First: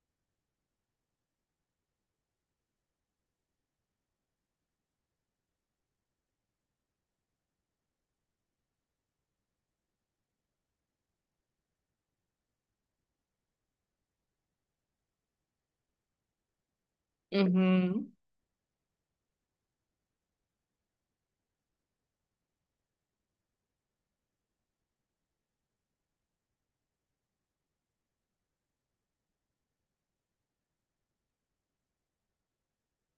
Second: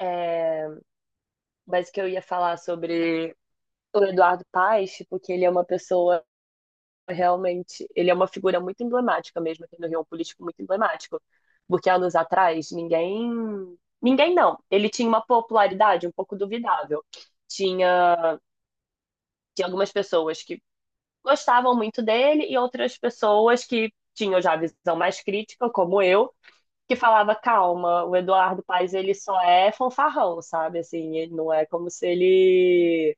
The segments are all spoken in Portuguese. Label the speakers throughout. Speaker 1: É, mas que eu ia falar sobre o Eduardo Paes, tipo, que ele é uma pessoa realmente, ele é uma figura muito emblemática mesmo aqui no Rio, um político muito emblemático, porque anos atrás ninguém não, ele tinha uma popularidade um pouco duvidável.
Speaker 2: Uhum.
Speaker 1: Tinha, tinha algumas pessoas que gostavam muito dele e outras pessoas que tinham já a visão mais crítica, como eu, que falava, calma, o Eduardo Paes, ele só é fanfarrão, sabe? Assim, ele não é como se ele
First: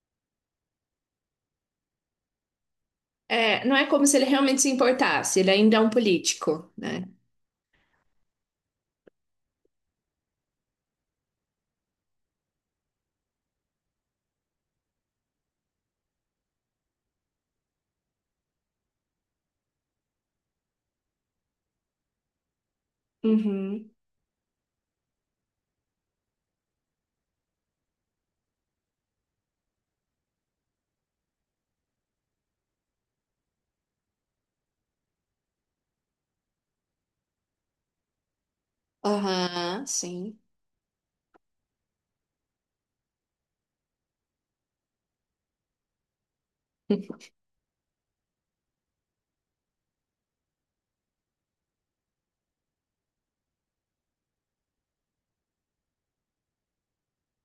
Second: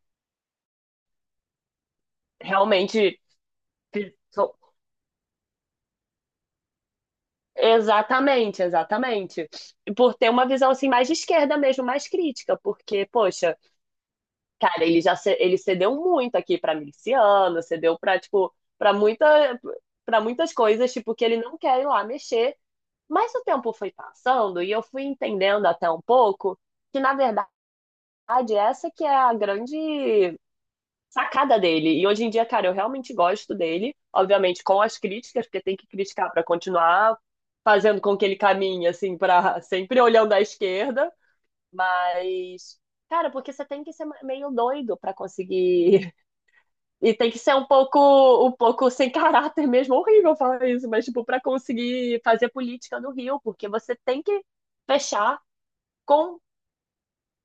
Speaker 1: realmente.
Speaker 2: É, não é como se ele realmente se importasse, ele ainda é um político, né?
Speaker 1: Exatamente, exatamente. E por ter uma visão assim mais de esquerda mesmo, mais crítica, porque, poxa, cara, ele cedeu muito aqui para miliciano, cedeu para tipo para muita para muitas coisas, tipo que ele não quer ir lá mexer, mas o tempo
Speaker 2: Uhum.
Speaker 1: foi passando e eu fui entendendo até um pouco que na verdade essa que é a grande sacada dele. E hoje em dia, cara, eu realmente gosto dele, obviamente com as críticas, porque tem que criticar para continuar fazendo com que ele caminhe assim para
Speaker 2: Aham,
Speaker 1: sempre olhando
Speaker 2: sim.
Speaker 1: à esquerda, mas cara, porque você tem que ser meio doido para conseguir e tem que ser um pouco sem caráter mesmo, horrível falar isso, mas tipo para conseguir fazer política no Rio, porque você tem que fechar com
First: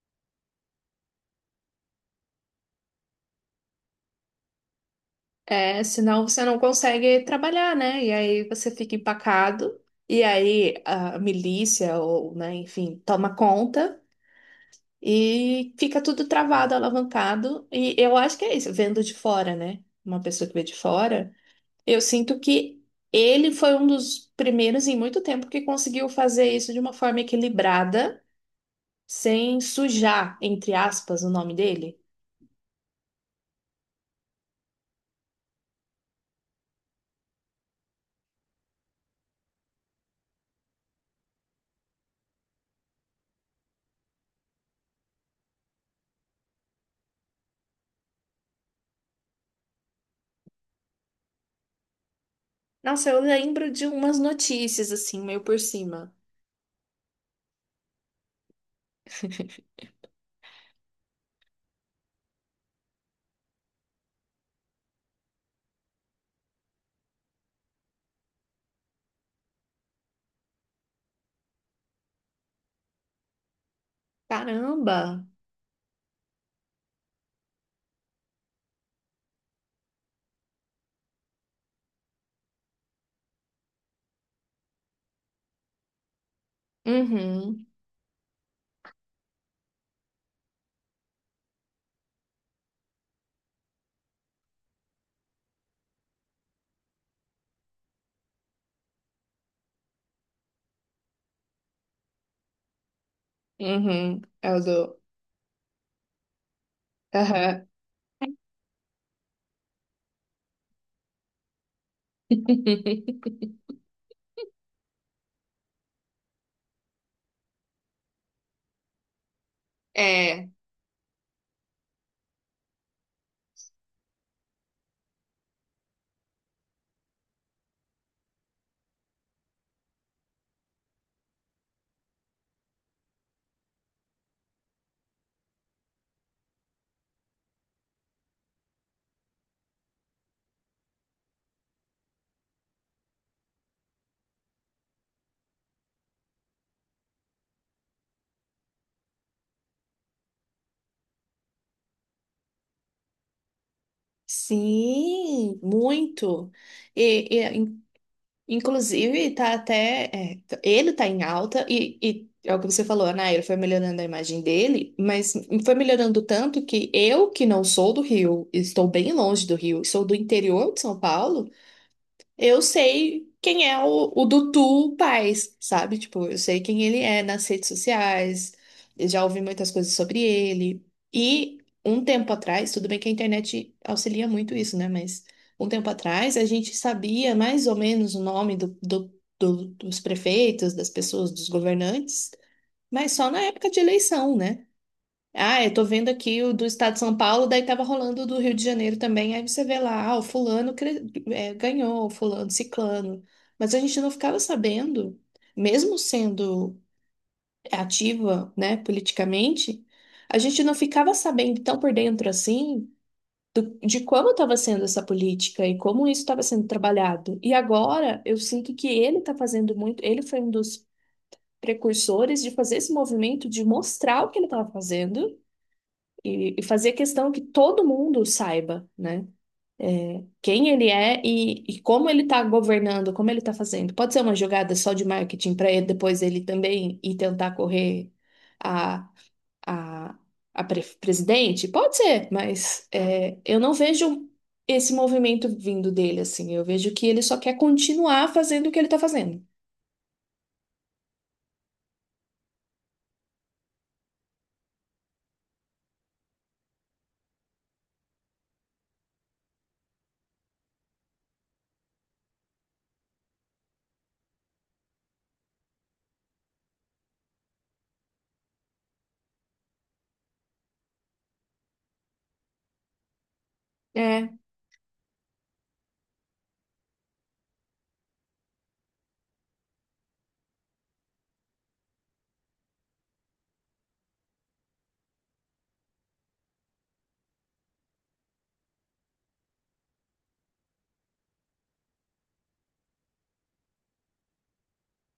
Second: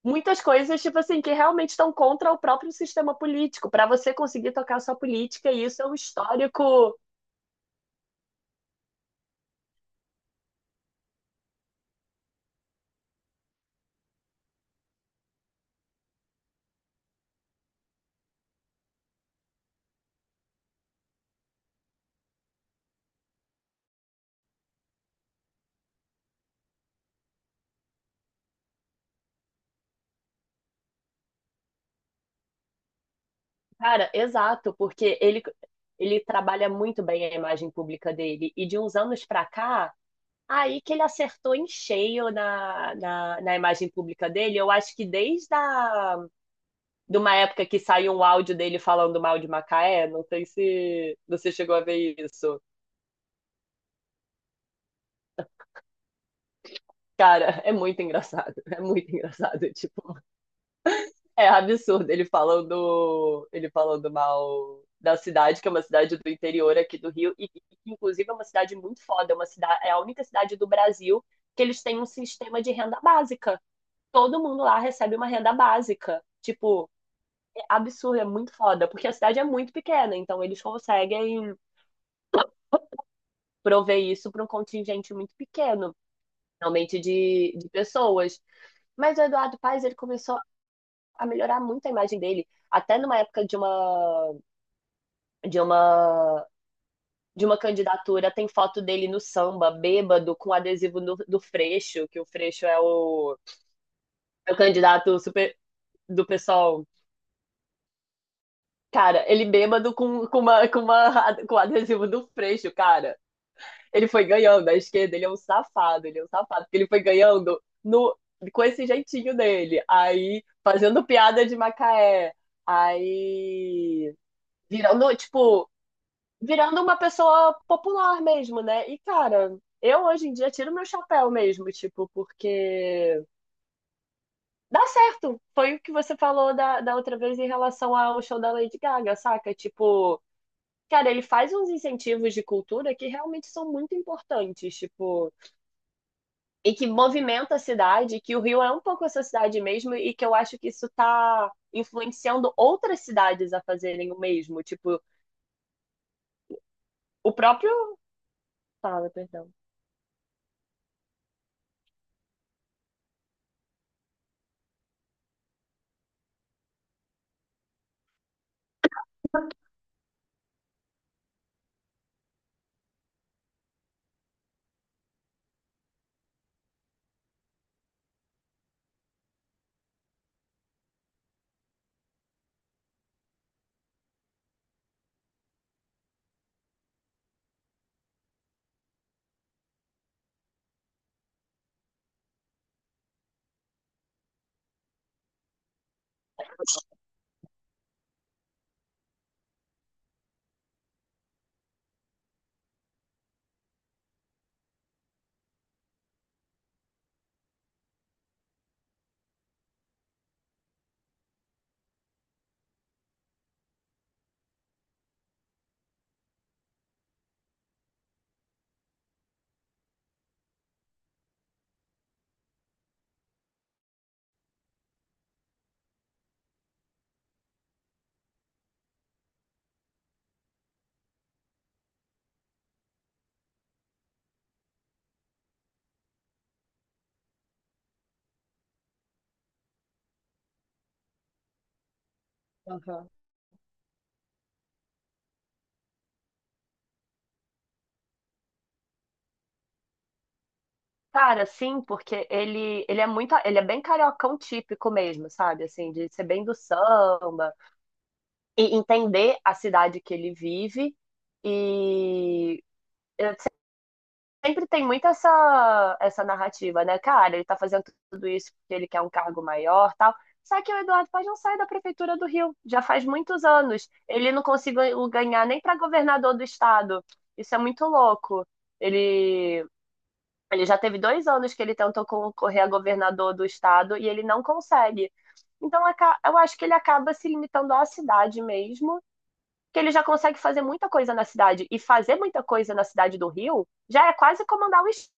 Speaker 1: muitas coisas, tipo assim, que realmente estão contra o próprio sistema político, para você conseguir tocar a sua política, e isso
Speaker 2: É,
Speaker 1: é um
Speaker 2: senão você não
Speaker 1: histórico,
Speaker 2: consegue trabalhar, né? E aí você fica empacado, e aí a milícia, ou, né, enfim, toma conta. E fica tudo travado, alavancado. E eu acho que é isso, vendo de fora, né? Uma pessoa que vê de fora, eu sinto que ele foi um dos primeiros em muito tempo que conseguiu fazer isso de uma forma equilibrada, sem sujar, entre aspas, o nome dele.
Speaker 1: cara, exato, porque ele trabalha muito bem a imagem pública dele, e de uns anos para cá, aí que ele acertou em cheio na imagem pública dele, eu acho que de uma época que saiu um áudio dele falando mal de Macaé, não sei se você chegou a ver isso.
Speaker 2: Nossa, eu lembro de umas notícias assim, meio por cima.
Speaker 1: Cara, é muito engraçado, é muito engraçado, tipo, é absurdo ele falando mal da cidade, que é uma cidade do interior aqui do Rio, e que inclusive é uma cidade muito foda, é, uma cidade, é a única cidade do Brasil que eles têm um sistema de renda básica. Todo mundo lá recebe
Speaker 2: Caramba!
Speaker 1: uma renda básica. Tipo, é absurdo, é muito foda, porque a cidade é muito pequena, então eles conseguem prover isso para um contingente muito pequeno, realmente
Speaker 2: Uhum,
Speaker 1: de pessoas. Mas o Eduardo Paes, ele começou a melhorar muito a imagem dele, até numa época de uma de uma candidatura, tem foto dele no samba, bêbado, com adesivo do Freixo, que o Freixo é o,
Speaker 2: uhum, é
Speaker 1: é o
Speaker 2: o do.
Speaker 1: candidato super do pessoal.
Speaker 2: Aham.
Speaker 1: Cara, ele bêbado com adesivo do Freixo, cara. Ele foi ganhando a esquerda, ele é um safado, porque ele foi ganhando no, com esse jeitinho dele. Aí,
Speaker 2: É.
Speaker 1: fazendo piada de Macaé. Aí, virando, tipo, virando uma pessoa popular mesmo, né? E, cara, eu hoje em dia tiro meu chapéu mesmo, tipo, porque dá certo. Foi o que você falou da outra vez em relação ao show da Lady Gaga, saca? Tipo, cara, ele faz uns incentivos de cultura que realmente são muito importantes, tipo, e que movimenta a cidade, que o Rio é um pouco essa cidade mesmo, e que eu acho que isso tá influenciando outras cidades a fazerem o mesmo, tipo,
Speaker 2: Sim, muito. E,
Speaker 1: o
Speaker 2: e
Speaker 1: próprio. Fala,
Speaker 2: Inclusive,
Speaker 1: perdão.
Speaker 2: tá até. Ele tá em alta e é o que você falou, né? Ele foi melhorando a imagem dele, mas foi melhorando tanto que eu, que não sou do Rio, estou bem longe do Rio, sou do interior de São Paulo. Eu sei quem é o Dudu Paes, sabe? Tipo, eu sei quem ele é nas redes sociais, eu já ouvi muitas coisas sobre ele. E um tempo atrás, tudo bem que a internet auxilia muito isso, né? Mas um tempo atrás a gente sabia mais ou menos o nome dos prefeitos, das pessoas, dos governantes, mas só na época de eleição, né? Ah, eu tô vendo aqui o do estado de São Paulo, daí tava rolando o do Rio de Janeiro também. Aí você vê lá, ah, é, ganhou, o fulano, ciclano. Mas a gente não ficava sabendo, mesmo sendo ativa, né, politicamente, a gente não ficava sabendo tão por dentro assim de como estava sendo essa política e como isso estava sendo trabalhado. E agora eu sinto que ele tá fazendo muito, ele foi um dos precursores de fazer esse movimento de mostrar o que ele estava fazendo e fazer questão que todo mundo saiba, né? Quem ele é e como ele está governando, como ele está fazendo. Pode ser uma jogada só de marketing para ele depois ele também ir tentar correr a, a, presidente? Pode ser, mas
Speaker 1: Aham.
Speaker 2: é, eu não vejo esse movimento vindo dele assim. Eu vejo que ele só quer continuar fazendo o que ele está fazendo.
Speaker 1: Cara, sim, porque ele é muito, ele é bem cariocão típico mesmo, sabe? Assim, de ser bem do samba e entender a cidade que ele vive e sempre tem muito essa narrativa, né? Cara, ele tá fazendo tudo isso porque ele quer um cargo maior, tal. Só que o Eduardo Paz não sai da prefeitura do Rio, já faz muitos anos.
Speaker 2: É,
Speaker 1: Ele não conseguiu ganhar nem para governador do estado. Isso é muito louco. Ele Ele já teve dois anos que ele tentou concorrer a governador do estado e ele não consegue. Então, eu acho que ele acaba se limitando à cidade mesmo, que ele já consegue fazer muita coisa na cidade. E fazer muita coisa na cidade do Rio já é quase comandar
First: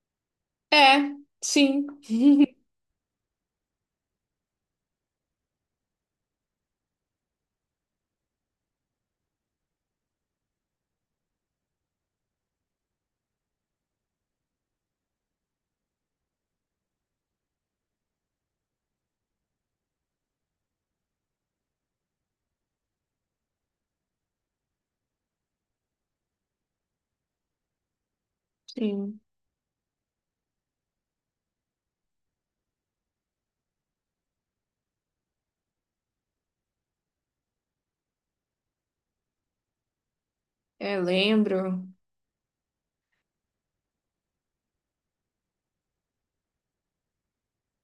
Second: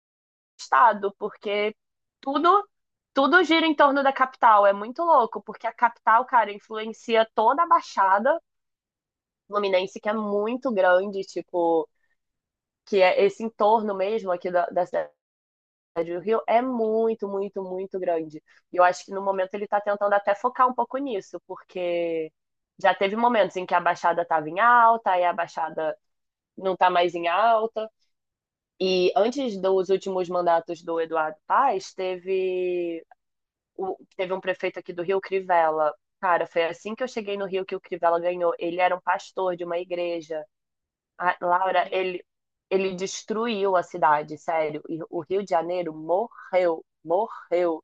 Speaker 1: estado,
Speaker 2: é,
Speaker 1: porque
Speaker 2: sim,
Speaker 1: tudo, tudo gira em torno da capital. É muito louco, porque a capital, cara, influencia toda a Baixada Fluminense, que é muito grande, tipo, que é esse entorno mesmo aqui da cidade do Rio é muito, muito, muito grande. E eu acho que no momento ele está tentando até focar um pouco nisso, porque já teve momentos em que a Baixada estava em alta, aí a Baixada não está mais em alta. E
Speaker 2: sim.
Speaker 1: antes dos últimos mandatos do Eduardo Paes, teve, teve um prefeito aqui do Rio, Crivella. Cara, foi assim que eu cheguei no Rio que o Crivella ganhou. Ele era um pastor de uma igreja.
Speaker 2: É,
Speaker 1: A
Speaker 2: lembro.
Speaker 1: Laura, ele destruiu a cidade, sério. E o Rio de Janeiro morreu, morreu.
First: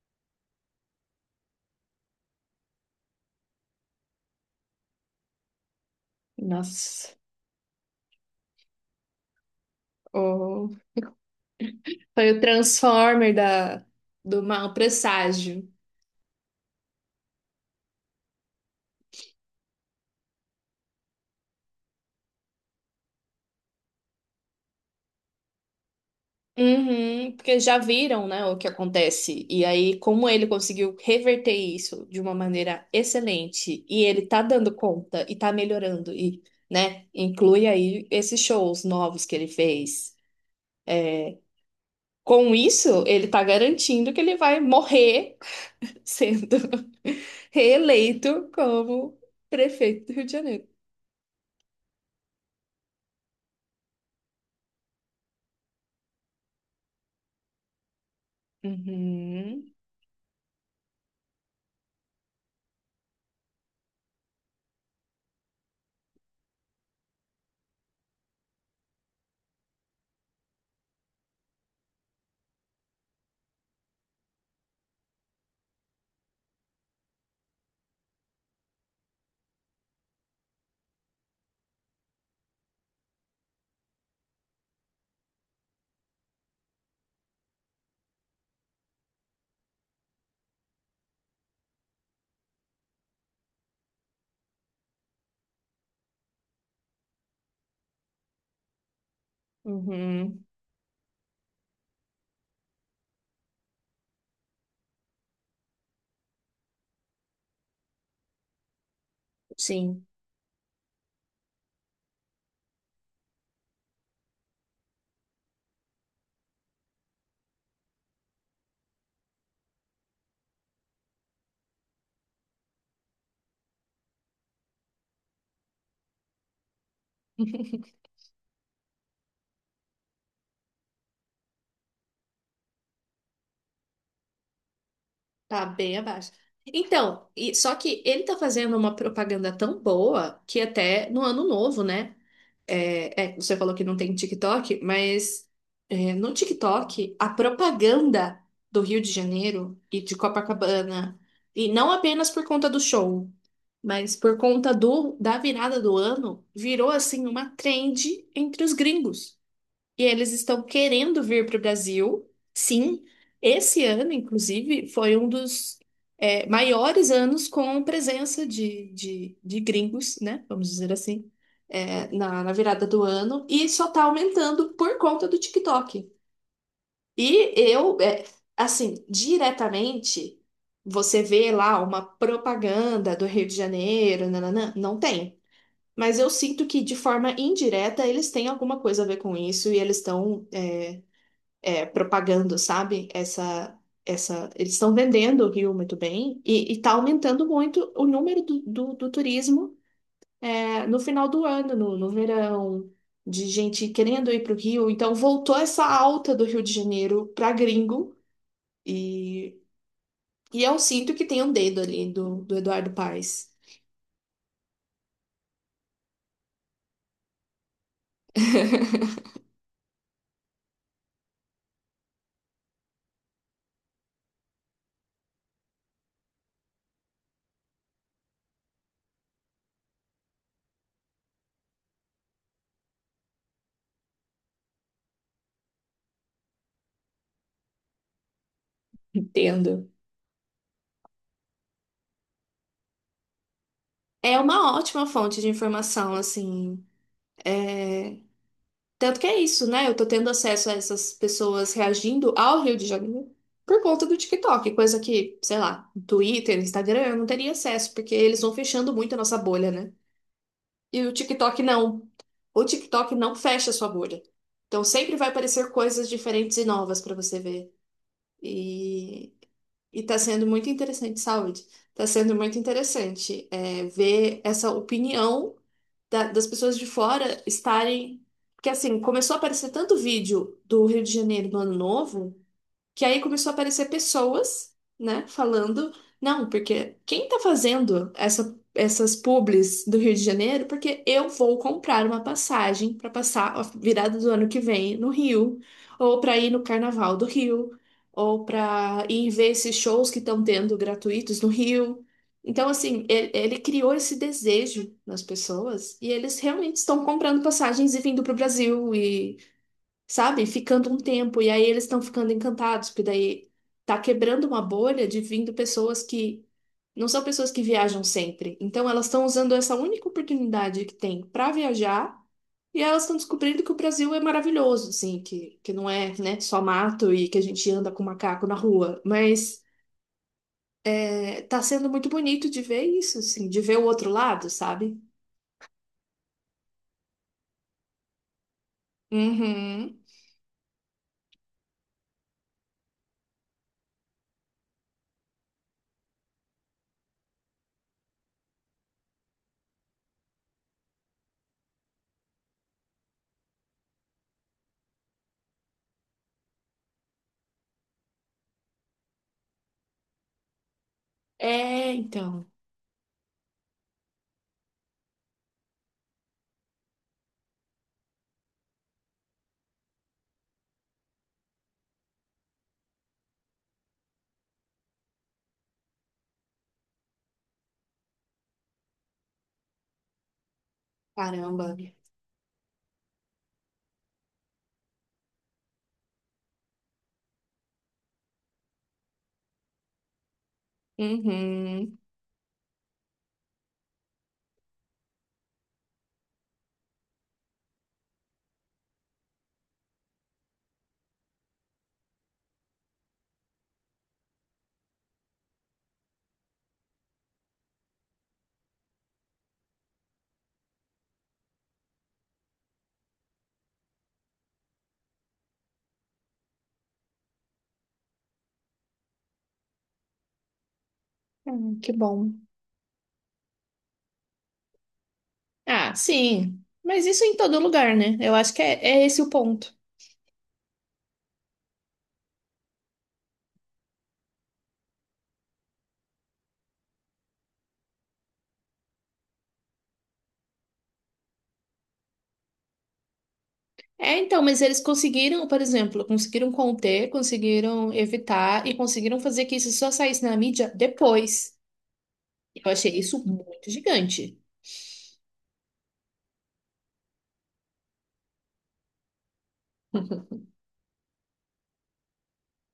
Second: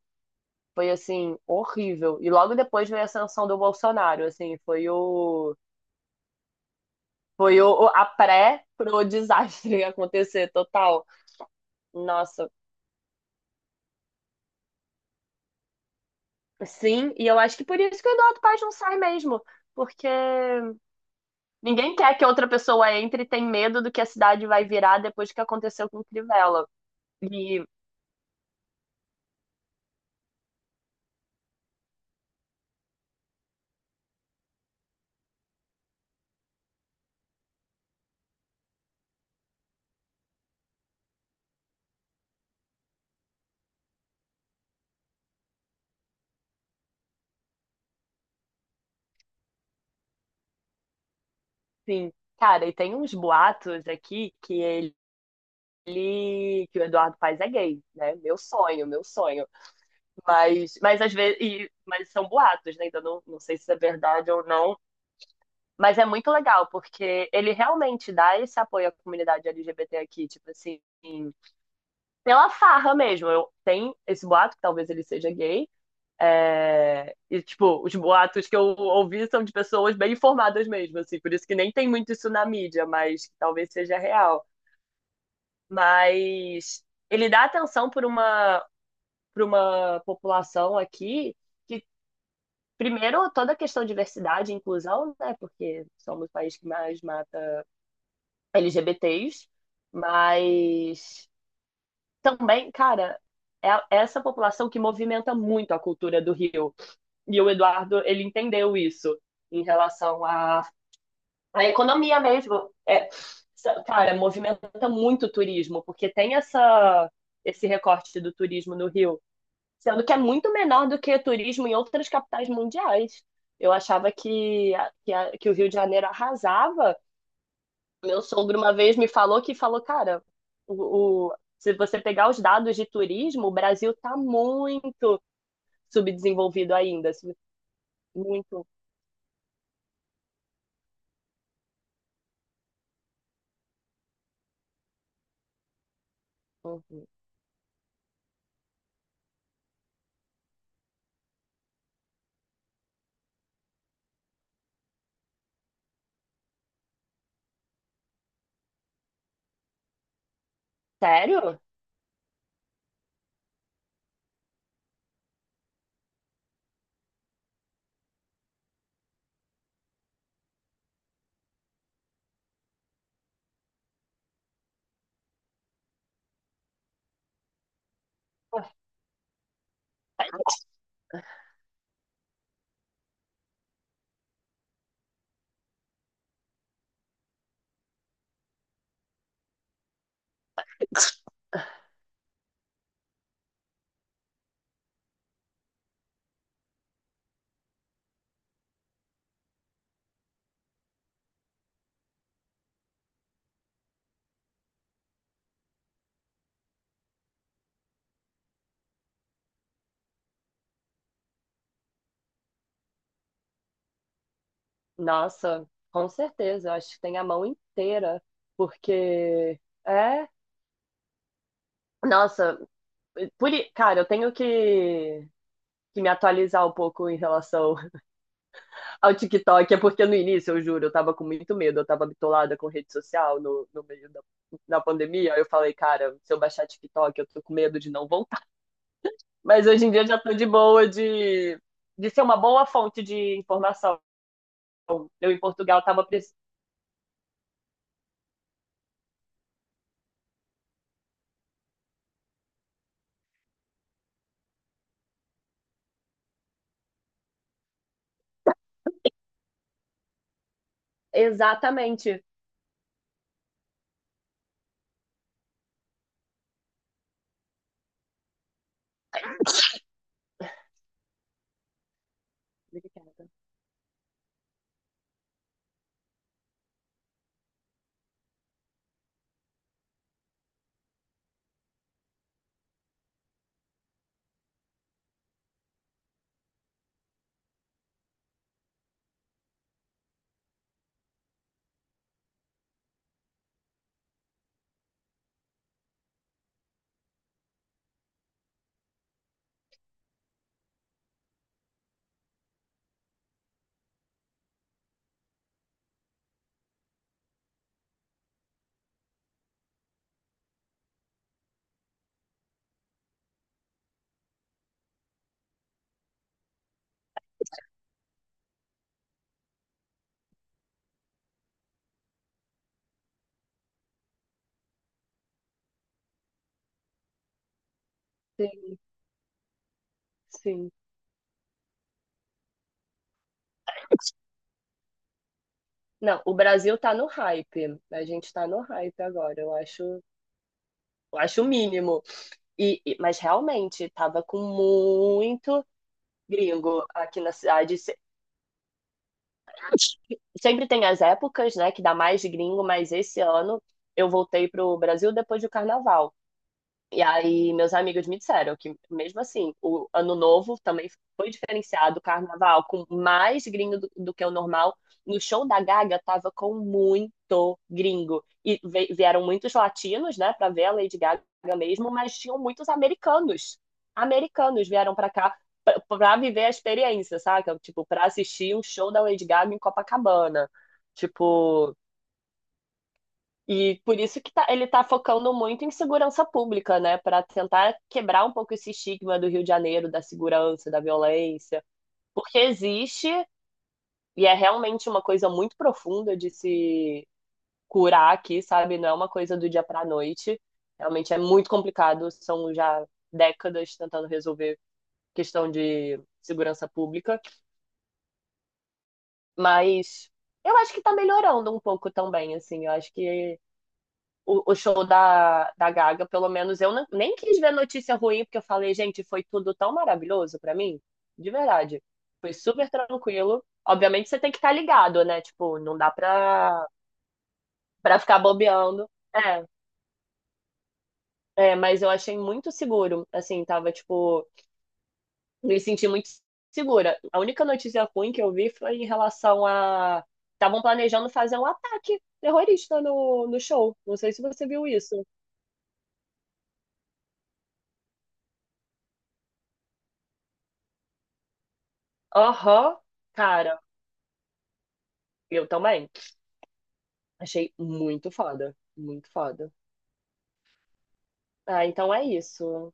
Speaker 1: Foi assim, horrível. E logo depois veio a ascensão do Bolsonaro, assim, foi o
Speaker 2: Nossa.
Speaker 1: foi o, a pré pro desastre acontecer
Speaker 2: O
Speaker 1: total.
Speaker 2: foi o
Speaker 1: Nossa,
Speaker 2: Transformer da, do Mal Presságio.
Speaker 1: sim, e eu acho que por isso que o Eduardo Paes não sai mesmo, porque ninguém quer que outra pessoa entre e tem medo do que a cidade vai virar depois que aconteceu com o Crivella.
Speaker 2: Uhum, porque
Speaker 1: E,
Speaker 2: já viram, né, o que acontece. E aí, como ele conseguiu reverter isso de uma maneira excelente, e ele tá dando conta e tá melhorando, e, né, inclui aí esses shows novos que ele fez. Com isso, ele tá garantindo que ele vai morrer sendo reeleito como prefeito do Rio de Janeiro.
Speaker 1: sim, cara, e tem uns boatos aqui que o Eduardo Paes é gay, né? Meu sonho, meu sonho.
Speaker 2: Uhum,
Speaker 1: Mas às vezes, mas são boatos, né? Ainda não sei se é verdade ou não. Mas é muito legal, porque ele realmente dá esse apoio à comunidade LGBT aqui, tipo assim, pela farra mesmo. Eu, tem esse boato, que talvez ele seja gay. É, e, tipo, os boatos que eu ouvi são de pessoas bem informadas mesmo, assim, por isso que nem tem muito isso na mídia, mas que talvez seja real. Mas ele dá atenção por uma população aqui que primeiro, toda a questão de diversidade e inclusão, né? Porque somos o país que mais mata LGBTs,
Speaker 2: uhum,
Speaker 1: mas também, cara, é essa população que movimenta muito a cultura do Rio. E o Eduardo, ele entendeu isso em
Speaker 2: sim.
Speaker 1: relação à economia mesmo. É, cara, movimenta muito o turismo, porque tem esse recorte do turismo no Rio. Sendo que é muito menor do que turismo em outras capitais mundiais. Eu achava que o Rio de Janeiro arrasava. Meu sogro uma vez me falou que falou, cara, se você pegar os dados de turismo, o Brasil tá muito
Speaker 2: Tá bem abaixo.
Speaker 1: subdesenvolvido ainda.
Speaker 2: Então,
Speaker 1: Sub-
Speaker 2: e, só que ele tá
Speaker 1: muito.
Speaker 2: fazendo uma propaganda tão boa que até no ano novo, né? É, é, você falou que não tem TikTok, mas é, no
Speaker 1: Uhum.
Speaker 2: TikTok, a propaganda do Rio de Janeiro e de Copacabana, e não apenas por conta do show, mas por conta do, da virada do ano, virou assim uma trend entre os gringos. E eles estão querendo vir para
Speaker 1: Sério?
Speaker 2: o Brasil, sim. Esse ano, inclusive, foi um dos maiores anos com presença de gringos, né? Vamos dizer assim, é, na virada do ano. E só está aumentando por conta do TikTok. E eu, é, assim, diretamente, você vê lá uma propaganda do Rio de Janeiro, nananã, não tem. Mas eu sinto que, de forma indireta, eles têm alguma coisa a ver com isso e eles estão propagando, sabe? Essa, eles estão vendendo o Rio muito bem e está aumentando muito o número do turismo é, no final do ano, no verão, de gente querendo ir para o Rio. Então voltou essa alta do Rio de Janeiro para gringo e, e eu sinto que tem um dedo ali do Eduardo Paes.
Speaker 1: Nossa, com certeza. Eu acho que tem a mão inteira. Porque. É. Nossa, cara, eu tenho que me atualizar um pouco em relação ao TikTok. É porque no início, eu juro, eu tava com muito medo, eu tava bitolada com rede social no meio da pandemia. Aí eu falei, cara, se eu baixar TikTok, eu tô com medo de não voltar. Mas hoje
Speaker 2: Entendo.
Speaker 1: em dia já tô de boa de ser uma boa fonte de informação.
Speaker 2: É uma ótima
Speaker 1: Eu em
Speaker 2: fonte de
Speaker 1: Portugal tava.
Speaker 2: informação,
Speaker 1: Pres-
Speaker 2: assim. é, Tanto que é isso, né? Eu tô tendo acesso a essas pessoas reagindo ao Rio de Janeiro por conta do TikTok, coisa que, sei lá, Twitter, Instagram, eu não teria acesso, porque eles vão fechando muito a nossa bolha, né? E o TikTok não.
Speaker 1: exatamente.
Speaker 2: O TikTok não fecha a sua bolha. Então sempre vai aparecer coisas diferentes e novas pra você ver. E, e tá sendo muito interessante, saúde. Tá sendo muito interessante é, ver essa opinião das pessoas de fora estarem. Porque assim, começou a aparecer tanto vídeo do Rio de Janeiro no Ano Novo. Que aí começou a aparecer pessoas, né, falando, não, porque quem tá fazendo essas publis do Rio de Janeiro? Porque eu vou comprar uma passagem para passar a virada do ano que vem no Rio, ou para ir no Carnaval do Rio, ou para ir ver esses shows que estão tendo gratuitos no Rio. Então, assim, ele criou esse desejo nas pessoas e eles realmente estão comprando passagens e vindo para o Brasil, sabe? Ficando um tempo. E aí eles estão ficando encantados, porque daí tá quebrando uma bolha de vindo pessoas que não são pessoas que viajam sempre. Então elas estão usando essa única oportunidade que tem para viajar. E elas estão descobrindo que o Brasil é maravilhoso, assim, que não é, né, só mato e que a gente anda com macaco na
Speaker 1: Sim,
Speaker 2: rua. Mas
Speaker 1: sim.
Speaker 2: é, tá sendo muito bonito de ver isso, assim, de ver o outro lado, sabe?
Speaker 1: Não, o Brasil tá no hype. A gente tá no hype agora, eu
Speaker 2: Uhum.
Speaker 1: acho. Eu acho o mínimo. Mas realmente, tava com muito gringo aqui na cidade. Se- sempre tem as épocas, né, que dá mais gringo, mas esse ano eu voltei pro Brasil depois do carnaval. E aí, meus amigos me disseram que, mesmo assim, o Ano Novo também foi
Speaker 2: É,
Speaker 1: diferenciado, o
Speaker 2: então.
Speaker 1: Carnaval com mais gringo do que o normal. No show da Gaga, tava com muito gringo. E ve- vieram muitos latinos, né, pra ver a Lady Gaga mesmo, mas tinham muitos americanos. Americanos vieram pra cá pra viver a experiência, saca? Tipo, pra assistir um show da Lady Gaga em Copacabana.
Speaker 2: Caramba.
Speaker 1: Tipo. E por isso ele está focando muito em segurança pública, né? Para tentar quebrar um pouco esse estigma do Rio de Janeiro, da segurança, da violência.
Speaker 2: Uhum.
Speaker 1: Porque existe, e é realmente uma coisa muito profunda de se curar aqui, sabe? Não é uma coisa do dia para a noite. Realmente é muito complicado. São já décadas tentando resolver questão de segurança pública. Mas eu acho que está melhorando um pouco também, assim. Eu acho que o show da Gaga, pelo menos eu não- nem quis ver notícia ruim, porque eu falei, gente, foi tudo tão maravilhoso pra mim, de verdade.
Speaker 2: Que bom.
Speaker 1: Foi super tranquilo. Obviamente você tem que estar ligado, né? Tipo, não dá
Speaker 2: Ah, sim.
Speaker 1: pra,
Speaker 2: Mas isso em todo lugar,
Speaker 1: pra
Speaker 2: né?
Speaker 1: ficar
Speaker 2: Eu acho que
Speaker 1: bobeando.
Speaker 2: é esse o
Speaker 1: É,
Speaker 2: ponto.
Speaker 1: é, mas eu achei muito seguro, assim, tava, tipo, me senti muito segura. A única notícia ruim que eu vi foi em relação a. Estavam planejando fazer um ataque terrorista no show. Não sei
Speaker 2: É,
Speaker 1: se
Speaker 2: então,
Speaker 1: você
Speaker 2: mas
Speaker 1: viu
Speaker 2: eles
Speaker 1: isso.
Speaker 2: conseguiram, por exemplo, conseguiram conter, conseguiram evitar e conseguiram fazer que isso só saísse na mídia depois. Eu
Speaker 1: Aham,
Speaker 2: achei isso
Speaker 1: cara,
Speaker 2: muito gigante.
Speaker 1: eu também. Achei muito foda, muito foda. Ah, então é isso.